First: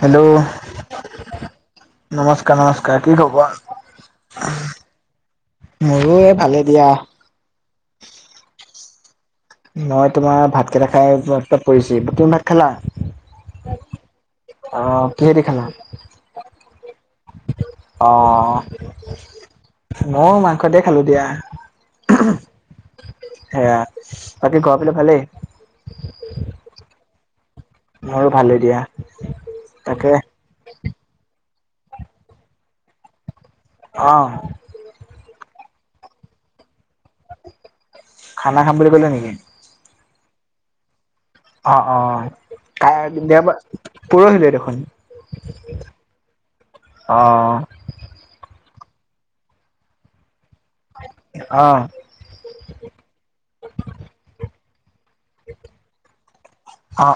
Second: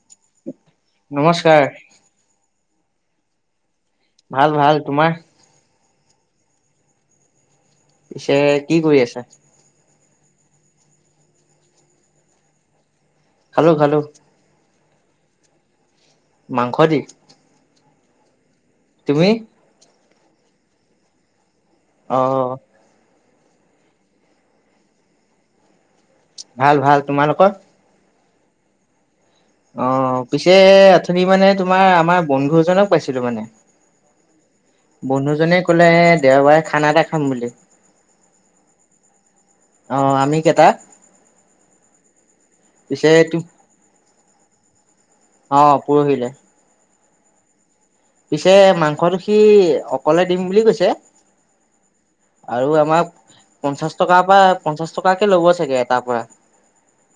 Hello নমস্কাৰ নমস্কাৰ নমস্কাৰ কি খবৰ? ভাল ভাল তোমাৰ? মোৰো এ ভালে দিয়া। পিছে কি কৰি আছা? মই তোমাৰ ভাত কেইটা খাই এইমাত্ৰ পৰিছি, তুমি ভাত খালা? খালো খালো আহ কিহে দি খালা মাংস দি অহ তুমি মইয়ো মাংসদিয়ে খালো দিয়া অ অ সেয়া বাকী ঘৰপিনে ভালেই ভাল ভাল তোমালোকৰ? মোৰো ভালে দিয়া। অ তাকে পিছে আথনি মানে তোমাৰ আমাৰ বন্ধু এজনক পাইছিলো মানে অ বন্ধুজনে কলে দেওবাৰে খানা এটা খাম বুলি খানা খাম বুলি ক'লে নেকি? অ আমি কেইটা। অ, অ পিছে [unintelligible] দেওবাৰ পৰহিলে দেখোন। অ পৰহিলে। অ, অ। পিছে মাংসটো সি অকলে দিম বুলি কৈছে। অ। আৰু আমাক পঞ্চাছ টকা বা পঞ্চাছ টকাকে ল'ব চাগে এটাৰ পৰা। অ,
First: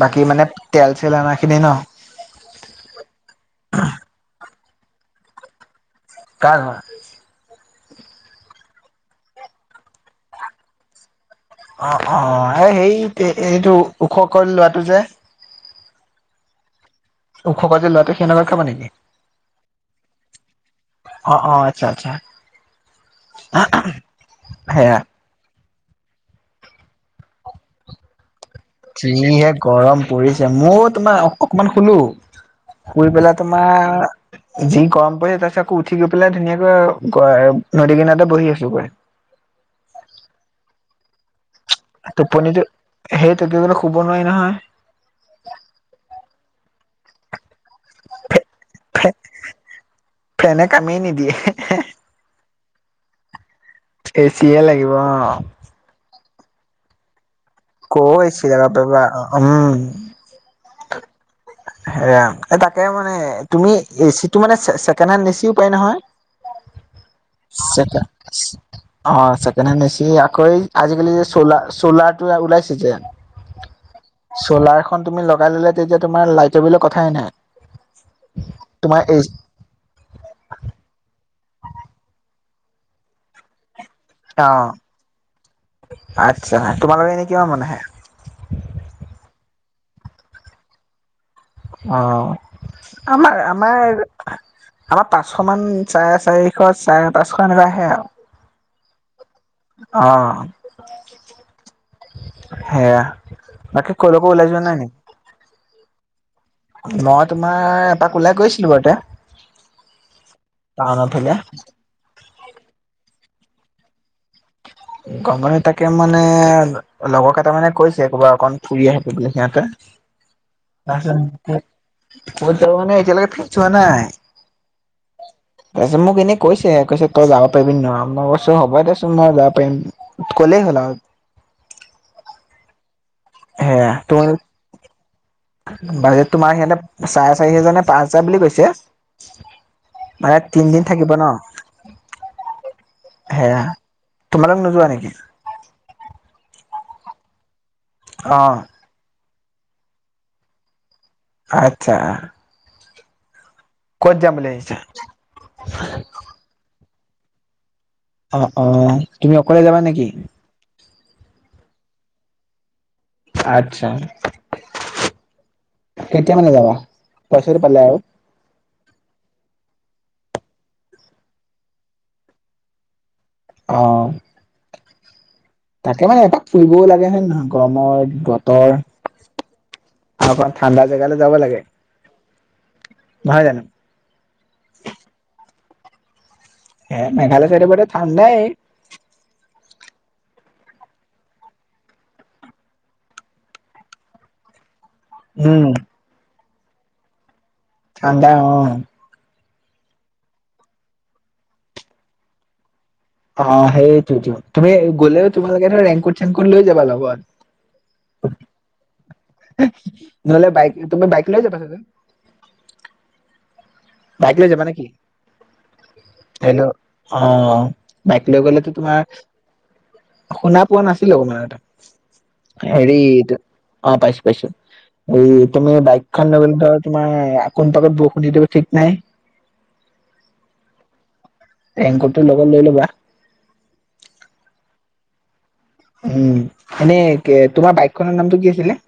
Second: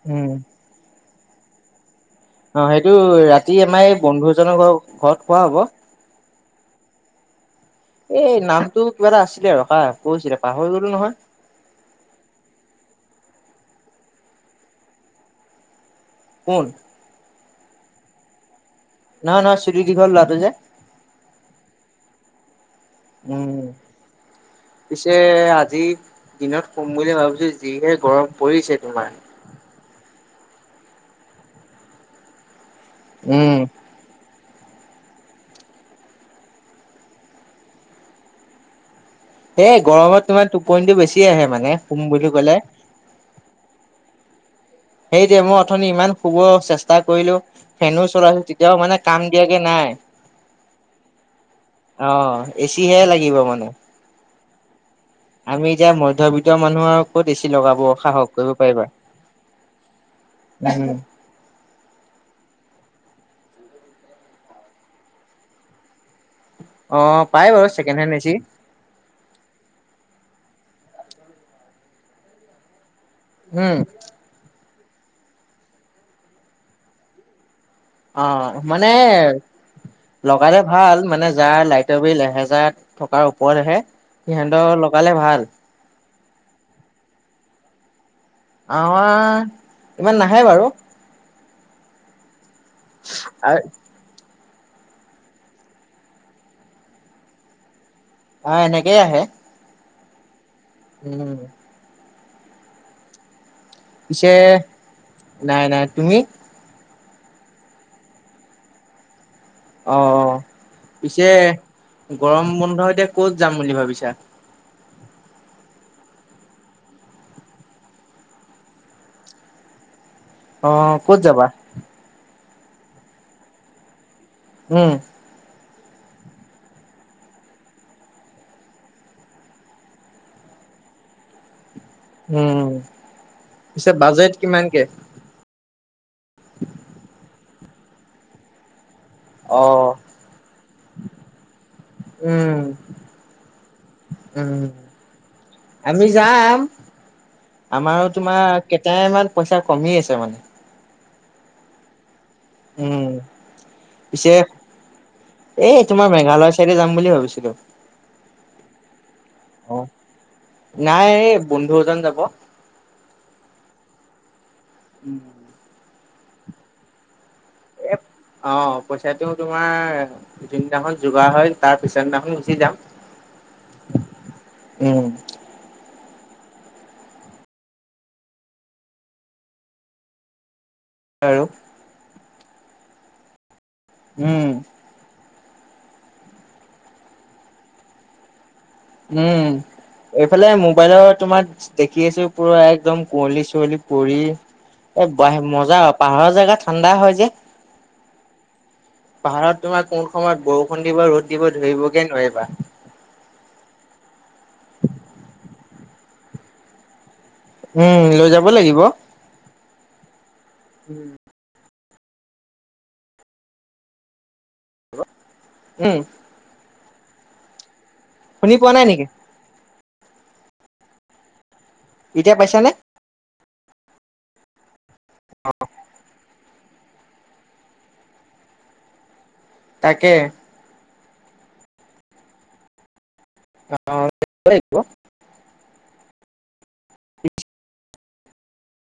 বাকী উম মানে তেল-চেল অনাখিনি ন? অ সেইটো ৰাতি আমাৰ এই বন্ধুজনৰ ঘ ঘৰত খোৱা হ'ব। কাৰ ঘৰ? এই নামটো কিবা এটা আছিলে ৰখা, কৈছিলে পাহৰি গলো নহয়। অ-অ এই সেই এইটো ওখকৈ ল'ৰাটো যে। কোন? ওখকৈ যে ল'ৰাটো সেনতৰ ঘৰত খাবা নেকি? নহয়, নহয় চুলি দীঘল ল'ৰাটো যে। অ, অ আচ্ছা। আচ্ছা উম, সেয়া। পিছে আজি দিনত শুম বুলি ভাবিছো যিহে গৰম। পৰিছে তোমাৰ যিহে গৰম পৰিছে। মও তোমাৰ অক-অকমান শুলো। শুই পেলাই উম তোমাৰ যি গৰম পৰিছে তাৰ পিছত আকৌ উঠি গৈ পেলাই ধুনীয়াকৈ নদী কিনাৰতে বহি আছোগৈ। এ গৰমত তোমাৰ টোপনিটো বেছি আহে মানে। শুম বুলি ক'লে টোপনিটো সেইটো কিয়নো শুব নোৱাৰি নহয়। সেইটোৱে মই অথনি ইমান শুব চেষ্টা কৰিলো। ফেনো চলাইছো, তেতিয়াও মানে ফে কাম দিয়াকে নাই। ফেনে কামেই নিদিয়ে অ, এচিহে লাগিব মানে। এচিয়ে লাগিব অ। আমি এতিয়া মধ্যবিত্ত মানুহ আৰু ক'ত এছি লগাব সাহস কৰিব পাৰিবা। হুম। উম। সেয়া তাকে মানে তুমি এচিটো মানে ছে-ছেকেণ্ড হেণ্ড এচিও পায় নহয়। অ পাই বাৰু ছেকেণ্ড চেকে হেণ্ড এচি চেক অ ছেকেণ্ড এছি আকৌ আজি-কালি যে চলাৰ চলাৰটো ওলাইছে যে। উম। চ'লাৰখন তুমি লগাই ল'লে তেতিয়া তোমাৰ লাইটৰ বিলৰ কথাই নাই। অ মানে তোমাৰ এই লগালে ভাল মানে যাৰ লাইটৰ বিল এহেজাৰ টকাৰ ওপৰত আহে অ সিহঁতৰ লগালে ভাল। আচ্ছা তোমালোকে এনেই কিবা মানে আহে? আমাৰ ইমান নাহে বাৰু। অ আমাৰ আমাৰ আমাৰ পাঁচশ মান চাৰে চাৰিশ, চাৰে পাঁচশ এনেকা আহে আৰু। অ এনেকেই আহে। অ। উম। সেয়া, বাকী কলৈকো পিছে, ওলাই যোৱা নাই নেকি নাই নাই। তুমি? মই তোমাৰ এপাক ওলাই গৈছিলো বাৰুতে। অ, অ পিছে ফালে গৰম বন্ধ এতিয়া ক'ত যাম বুলি ভাবিছা? গ- গলে তাকে মানে লগৰ কেইটা মানে কৈছে ক'ৰবাত অকন ফুৰি আহোগে বুলি সিহঁতে। অ ক'ত যাবা ক'ত যাবা মানে এতিয়া লৈকে ফ্ৰিছ হোৱা নাই। উম, তাৰপিছত মোক এনে কৈছে কৈছে তই যাব পাৰি নোৱাৰ মই কৈছো হব দোৰিছোন মই যাম, পাৰিম ক'লেই হল আও, উম সেয়া পিছে তুমি বাজেট কিমানকে। বাজেট তোমাৰ সিহঁতে চাৰে চাৰি হোজাৰ নে পাঁচ হোজাৰ বুলি কৈছে। অ মানে তিনিদিন থাকিব ন। উম সেয়া তোমালোক উম নোযোৱা নেকি। আমি যাম আমাৰো অ' তোমাৰ, তাই ইমান পইচা কমি আছে মানে। আচ্ছা, উম, কত যাম পিছে বুলি ভাবিছা। এই তোমাৰ মেঘালয় চাইডে যাম বুলি ভাবিছিলো। অ অ তুমি অকলে যাবা নেকি। নাই এই বন্ধু এজন যাব। আচ্ছা কেতিয়া মানে যাবা পইচাটো পালে এ আৰু অ পইচাটো তোমাৰ যোনদিনাখন যোগাৰ হয় তাৰ পিছৰ দিনাখন গুচি যাম। অঁ উম। তাকে মানে এপাক ফুৰিবও লাগে হয় নহয় গৰমৰ বতৰ তা পা। ঠাণ্ডা জেগালৈ যাব আৰু লাগে নহয় জানো। উম, এ মেঘালয় চাইদে বাৰু ঠাণ্ডাই, উম এইফালে মোবাইলৰ তোমাৰ। দেখি আছো পুৰা একদম কুঁৱলী চুঁৱলি পৰি। এই গৈ আহিম উম। মজা পাহাৰৰ জেগা ঠাণ্ডা হয় যে। ঠাণ্ডা অ। পাহাৰত তোমাৰ কোন সময়ত বৰষুণ দিব ৰ'দ দিব ধৰিবগে নোৱাৰিবা। অ সেইটোতো তুমি গলেও তোমালোকে ধৰা ৰেংকুট চেংকুট লৈ যাবা লগত। উম লৈ যাব লাগিব। নহ'লে বাইক তুমি বাইক লয় যাবা চবে। বাইক লৈ যাবা নেকি। হেল্ল, উম। হেল্ল' অ বাইক লৈ শুনি গ'লেতো পোৱা নাই তোমাৰ। নেকি শুনা পোৱা নাছিলো অকমান এতিয়া পাইছানে হেৰি অ পাইছো পাইছো এই তুমি বাইকখন লৈ গলে ধৰা তোমাৰ আকোন পাকত বৰষুণ দিব। ঠিক নাই। তাকে। ৰেংকোটটোৰ লগত লৈ ল'বা। [unintelligible] উম এনেই তোমাৰ বাইক খনৰ নামটো কি আছিলে।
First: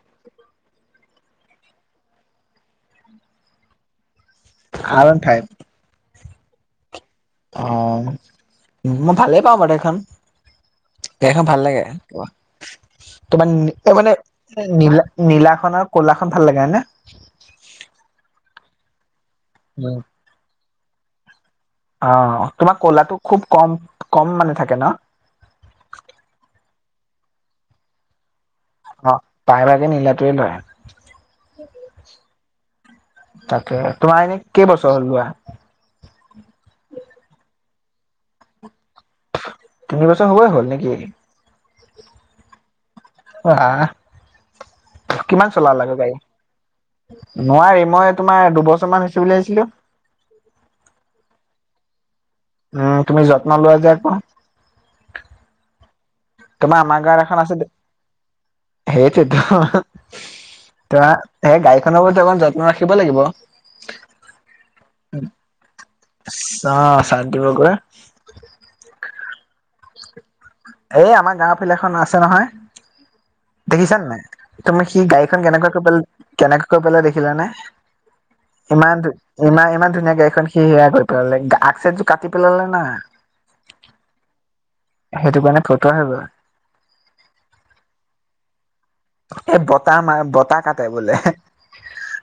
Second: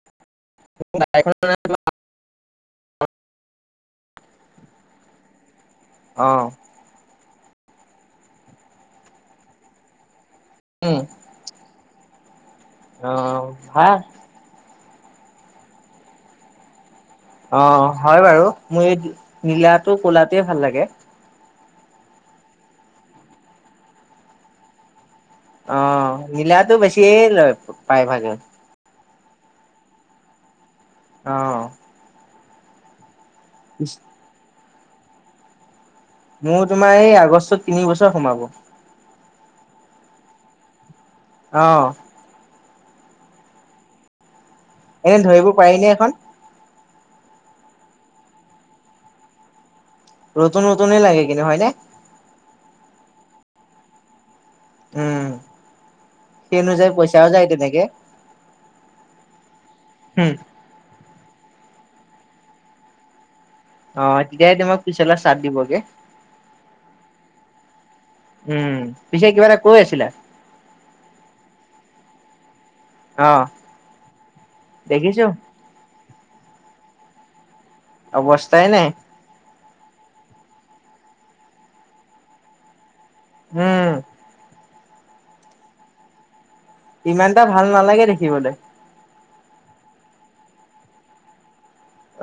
[unintelligible] [unintelligible] আৰু ওৱান ফাইভ, অ। অ মই ভালেই পাওঁ বাৰু এইখন। উম। গাড়িখন ভাল লাগে অ', ভাল তোমাৰ মানে। নীলা নীলা খন আৰু ক'লাখন ভাল লাগে হয় নে? অ হয় বাৰু। মোৰ এই নীলাটো উম। ক'লাটোৱে ভাল লাগে। অ, তোমাক ক'লাটো খুব কম, কম মানে থাকে ন? অ নীলাটো বেছিয়ে লয় প্ৰায় ভাগে। অ প্ৰায় ভাগে নীলাটোৱে লয়। অ। তাকে, তোমাৰ এনেই কেইবছৰ হ'ল লোৱা? মোৰ তোমাৰ এই আগষ্টত তিনি বছৰ সোমাব। তিনি বছৰ হ'বই হ'ল নেকি? অ। বাহ, এনে ধৰিব কিমান পাৰি চলালা নে আকৌ এখন গাড়ী? নোৱাৰি, মই তোমাৰ দুবছৰমান হৈছে বুলি ভাবিছিলো। নতুন নতুনে লাগে কিন্তু হয়নে? উম তুমি যত্ন লোৱা যে আকৌ। উম। সেই তোমাৰ অনুযায়ী আমাৰ গাঁৱত পইচাও এখন যায় আছে দে, তেনেকে সেইটোৱেটো। [unintelligible] সেই গাড়ীখনৰ প্ৰতি অকমান যত্ন ৰাখিব লাগিব। আ অ', তেতিয়াই তোমাক পিছলে চাথ দিবগে চাইড দিবগৈ। হুম, পিছে কিবা এটা কৈ আছিলা। এই আমাৰ গাঁৱৰ ফালে এখন আছে নহয়। অ', দেখিছানে নাই তুমি সি দেখিছো গাড়ীখন কেনেকুৱাকৈ [unintelligible] কেনেকে কৈ পেলালে দেখিলা নে অৱস্থাই নাই ইমানটো ইমান ইমান ধুনীয়া গাড়ীখন সি সেয়া কৰি পেলালে, আগ চিটটো কাটি পেলালে না। হুম। সেইটো কাৰণে ফটো [unintelligible] ইমানটা ভাল নালাগে দেখিবলে। এই বতাহ মাৰে বতাহ কাটে বোলে।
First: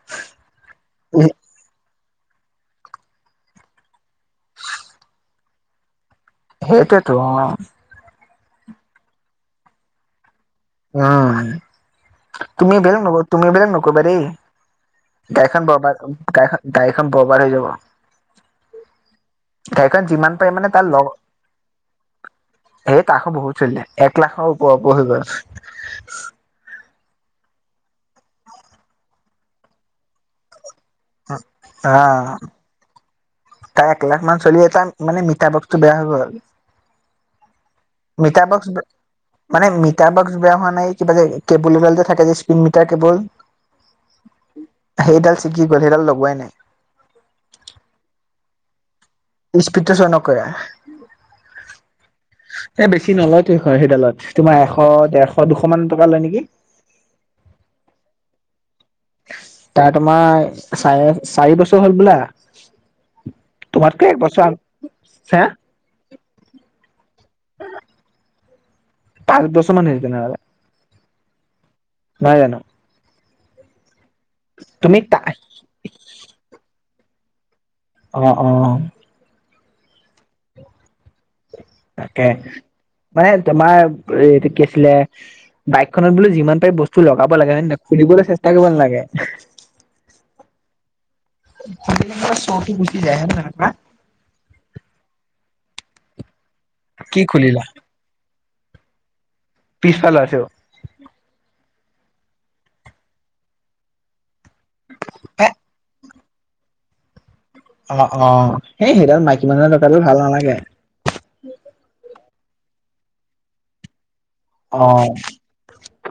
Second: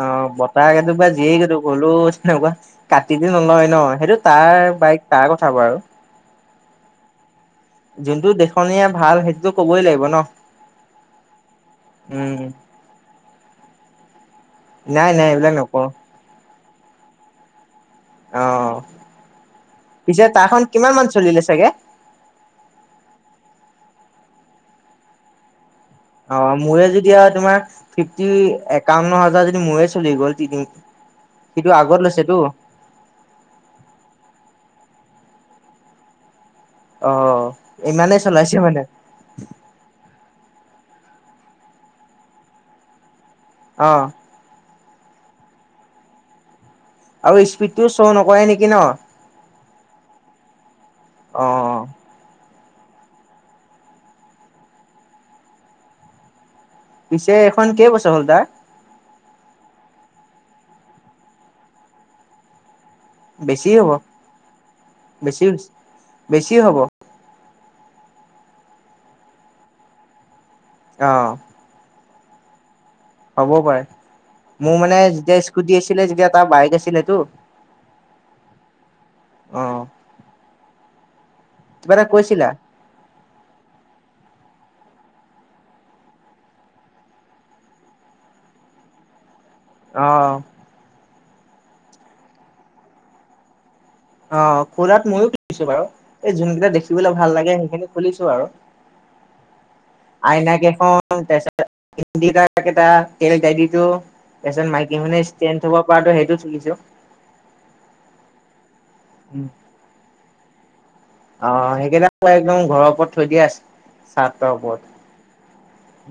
অ বতাহ [unintelligible] তেনেকুৱা। কাটি দি নলয় ন, সেইটো তাৰ বাইক তাৰ কথা বাৰু। সেইটোৱেটো অ। যোনটো দেখনীয়া ভাল সেইটোতো ক'বই লাগিব ন। নয়। উম তুমি এইবিলাক নকৰ তুমি এইবিলাক নকৰিবা দেই। নাই নাই এইবিলাক গাড়ীখন নকওঁ বৰবাদ গাড়ীখন গাড়ীখন বৰবাদ হৈ যাব। অ গাড়ীখন পিছে যিমান পাৰে তাৰখন মানে তাৰ কিমান মান লগ চলিলে চাগে এ তাৰ খন বহুত চলিলে। এক লাখৰ উপৰা উপৰি হৈ গ'ল। অ, মোৰে যেতিয়া তোমাৰ ফিফটি একাৱন্ন হাজাৰ যদি মোৰে চলি গ'ল তিনি সিটো আগত অ', লৈছেতো। তাৰ এক লাখ মান চলি এটা মানে মিটাৰ বক্সটো বেয়া হৈ গ'ল। অ ইমানেই মিটাৰ চলাইছে বক্স মানে ব মানে মিটাৰ বক্স বেয়া হোৱা নাই, কিবা যে কেবুল এডাল থাকে যে স্পীড মিটাৰ কেবল অ। সেইডাল ছিগি গ'ল, সেইডাল লগোৱাই নাই। আৰু স্পীডটো ছ নকৰে নেকি ন? স্পীডটো ছ নকৰে। অ এ বেছি নলয়টো সেইখন সেইডালত। তোমাৰ এশ, দেৰশ, দুশ মান টকা লয় নেকি? পিছে এইখন কেই বছৰ হ'ল তাৰ? তাৰ তোমাৰ চাৰে চাৰি বছৰ হ'ল হবলা। বেছিয়ে হ'ব, আগ হে বেছি হৈছে। বেছি হ'ব। পাঁচ বছৰ মান হৈছে তেনেহ'লে। অ। নহয় জানো। হ'ব পাৰে মোৰ তুমি মানে তা যেতিয়া স্কুটি আছিলে যেতিয়া এটা বাইক আছিল টো। অঁ অঁ। আহ। তাকে মানে তোমাৰ এইটো কি আছিলে বাইকখনত বোলো যিমান পাৰি বস্তু লগাব লাগে ন নয় খুলিবলৈ চেষ্টা কৰিব নালাগে। অ। [unintelligible] অ, খুৰাত ময়োছো বাৰু এই যোনকেইটা দেখিবলৈ কি ভাল লাগে খুলিলা সেইখিনি খুলিছো আৰু পিছফালৰ শ্ব'টো আইনাকেইখন। কেইটা তেল দাই দিছো [unintelligible] তাৰ পিছত মাইকী খনে এ ষ্ট্ৰে থ'ব পৰাটো সেইটো চলিছো। অ অ সেই সেইডাল মাইকী মানুহে লগালে ভাল নালাগে। অ, সেইকেইটা একদম ঘৰৰ ওপৰত থৈ দিয় আছে। চাতক, অ,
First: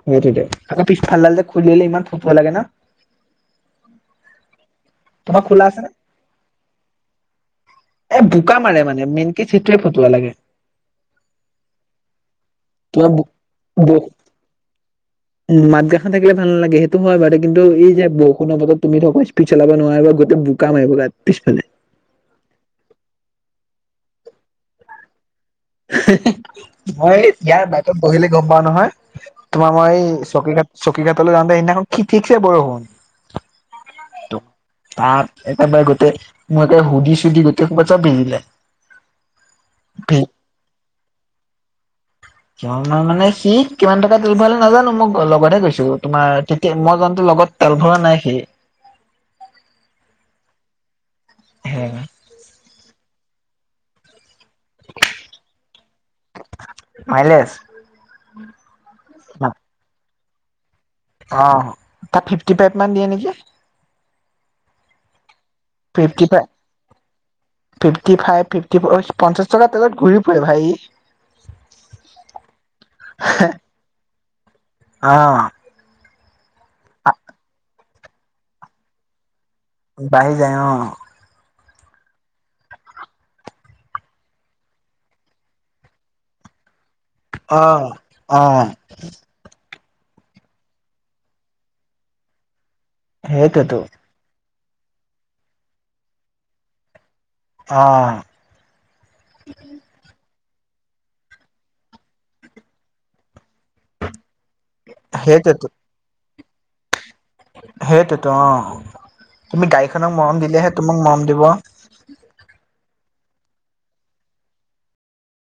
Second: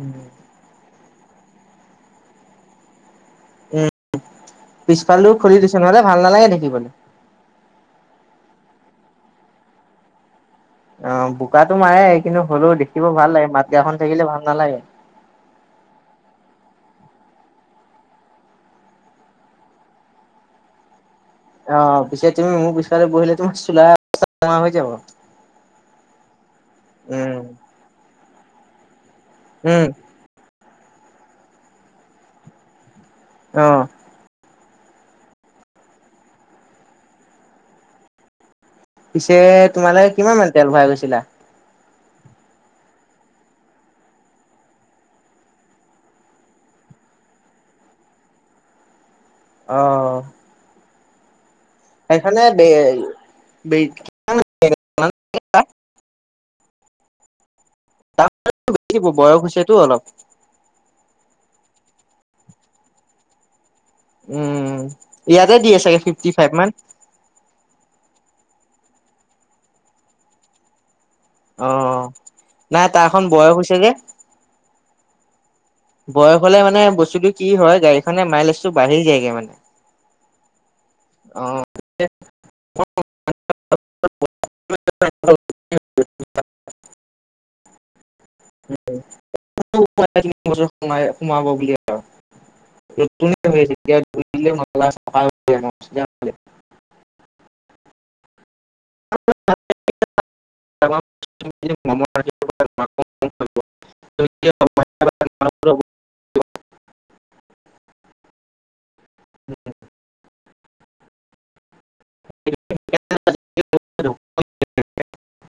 সেইটো আকৌ পিছফালডাল যে খুলিলে ইমান ফুপুৱা লাগে ন। পিছফালও তোমাৰ খুলি খোলা দিছে আছে নে নহ'লে ভাল নালাগে দেখিবলে। এ, বোকা মাৰে মানে মেইনক চিটে ফটোৱা লাগে। অ, বোকাতো মাৰে কিন্তু হ'লেও দেখিব তোমাৰ বো ভাল লাগে মাত গাখন থাকিলে ভাল নালাগে। উম, মাত গাখা থাকিলে ভালাগে সেইটো হয় বু কিন্তু যে বৰষুণ বত তুমি যে স্পীড চলাব নোৱিবা গোট বোকা মাৰে পিছফালে। অ, পিছে তুমি মোৰ পিছফালে বহিলে তোমাৰ চোলা অৱস্থা নোহোৱা হৈ যাব। মই উম ইয়াৰ বাইকত বহিলে গম পাও নহয় তোমাৰ উম মই চকী কাট চকী ঘাটাললৈ যাওঁতে সেইদিনাখন কি দিছে বৰষুণ। অ। তাত একেবাৰে গোটেই মইে সুধি চুধি গোটেই কবা যাব পৰিলে। পিছে তোমালে কিমান মান তেল ভৰাই গৈছিলা। কিমান মানে সি কিমান টকা তেল ভৰালে নাজানো মই লগতহে গৈছো। তোমাৰ কি মই জানতে লগত, তেল ভৰা নাই সি। অঁ। হে। সেই ফালে বে বে- মাইলেশ। বয়স হৈছেতো অলপ। অঁ তাত ফিফটি ফাইভ মান দিয়ে নেকি। উম ইয়াতে দি আছে। Fifty five, fifty five fifty পঞ্চাশ টকা তেলত ঘুৰি ফুৰে ভাই ই, অঁ নাই তাৰখন বয়স হৈছে যে। অঁ, বয়স হলে মানে বস্তুটো কি হয় গাড়ীখনে মাইলেজ টো বাঢ়ি যায়গে মানে। বাঢ়ি যায় অঁ। অ [unintelligible] আহ অঁ। [unintelligible] সোমাই সোমাব বুলি সেইটোতো [unintelligible] [unintelligible] অঁ। [unintelligible] [unintelligible] সেইটোয়ে তো। সেইটোতো অঁ তুমি গাড়ীখনক মৰম দিলেহে তোমাক মৰম দিব। [unintelligible]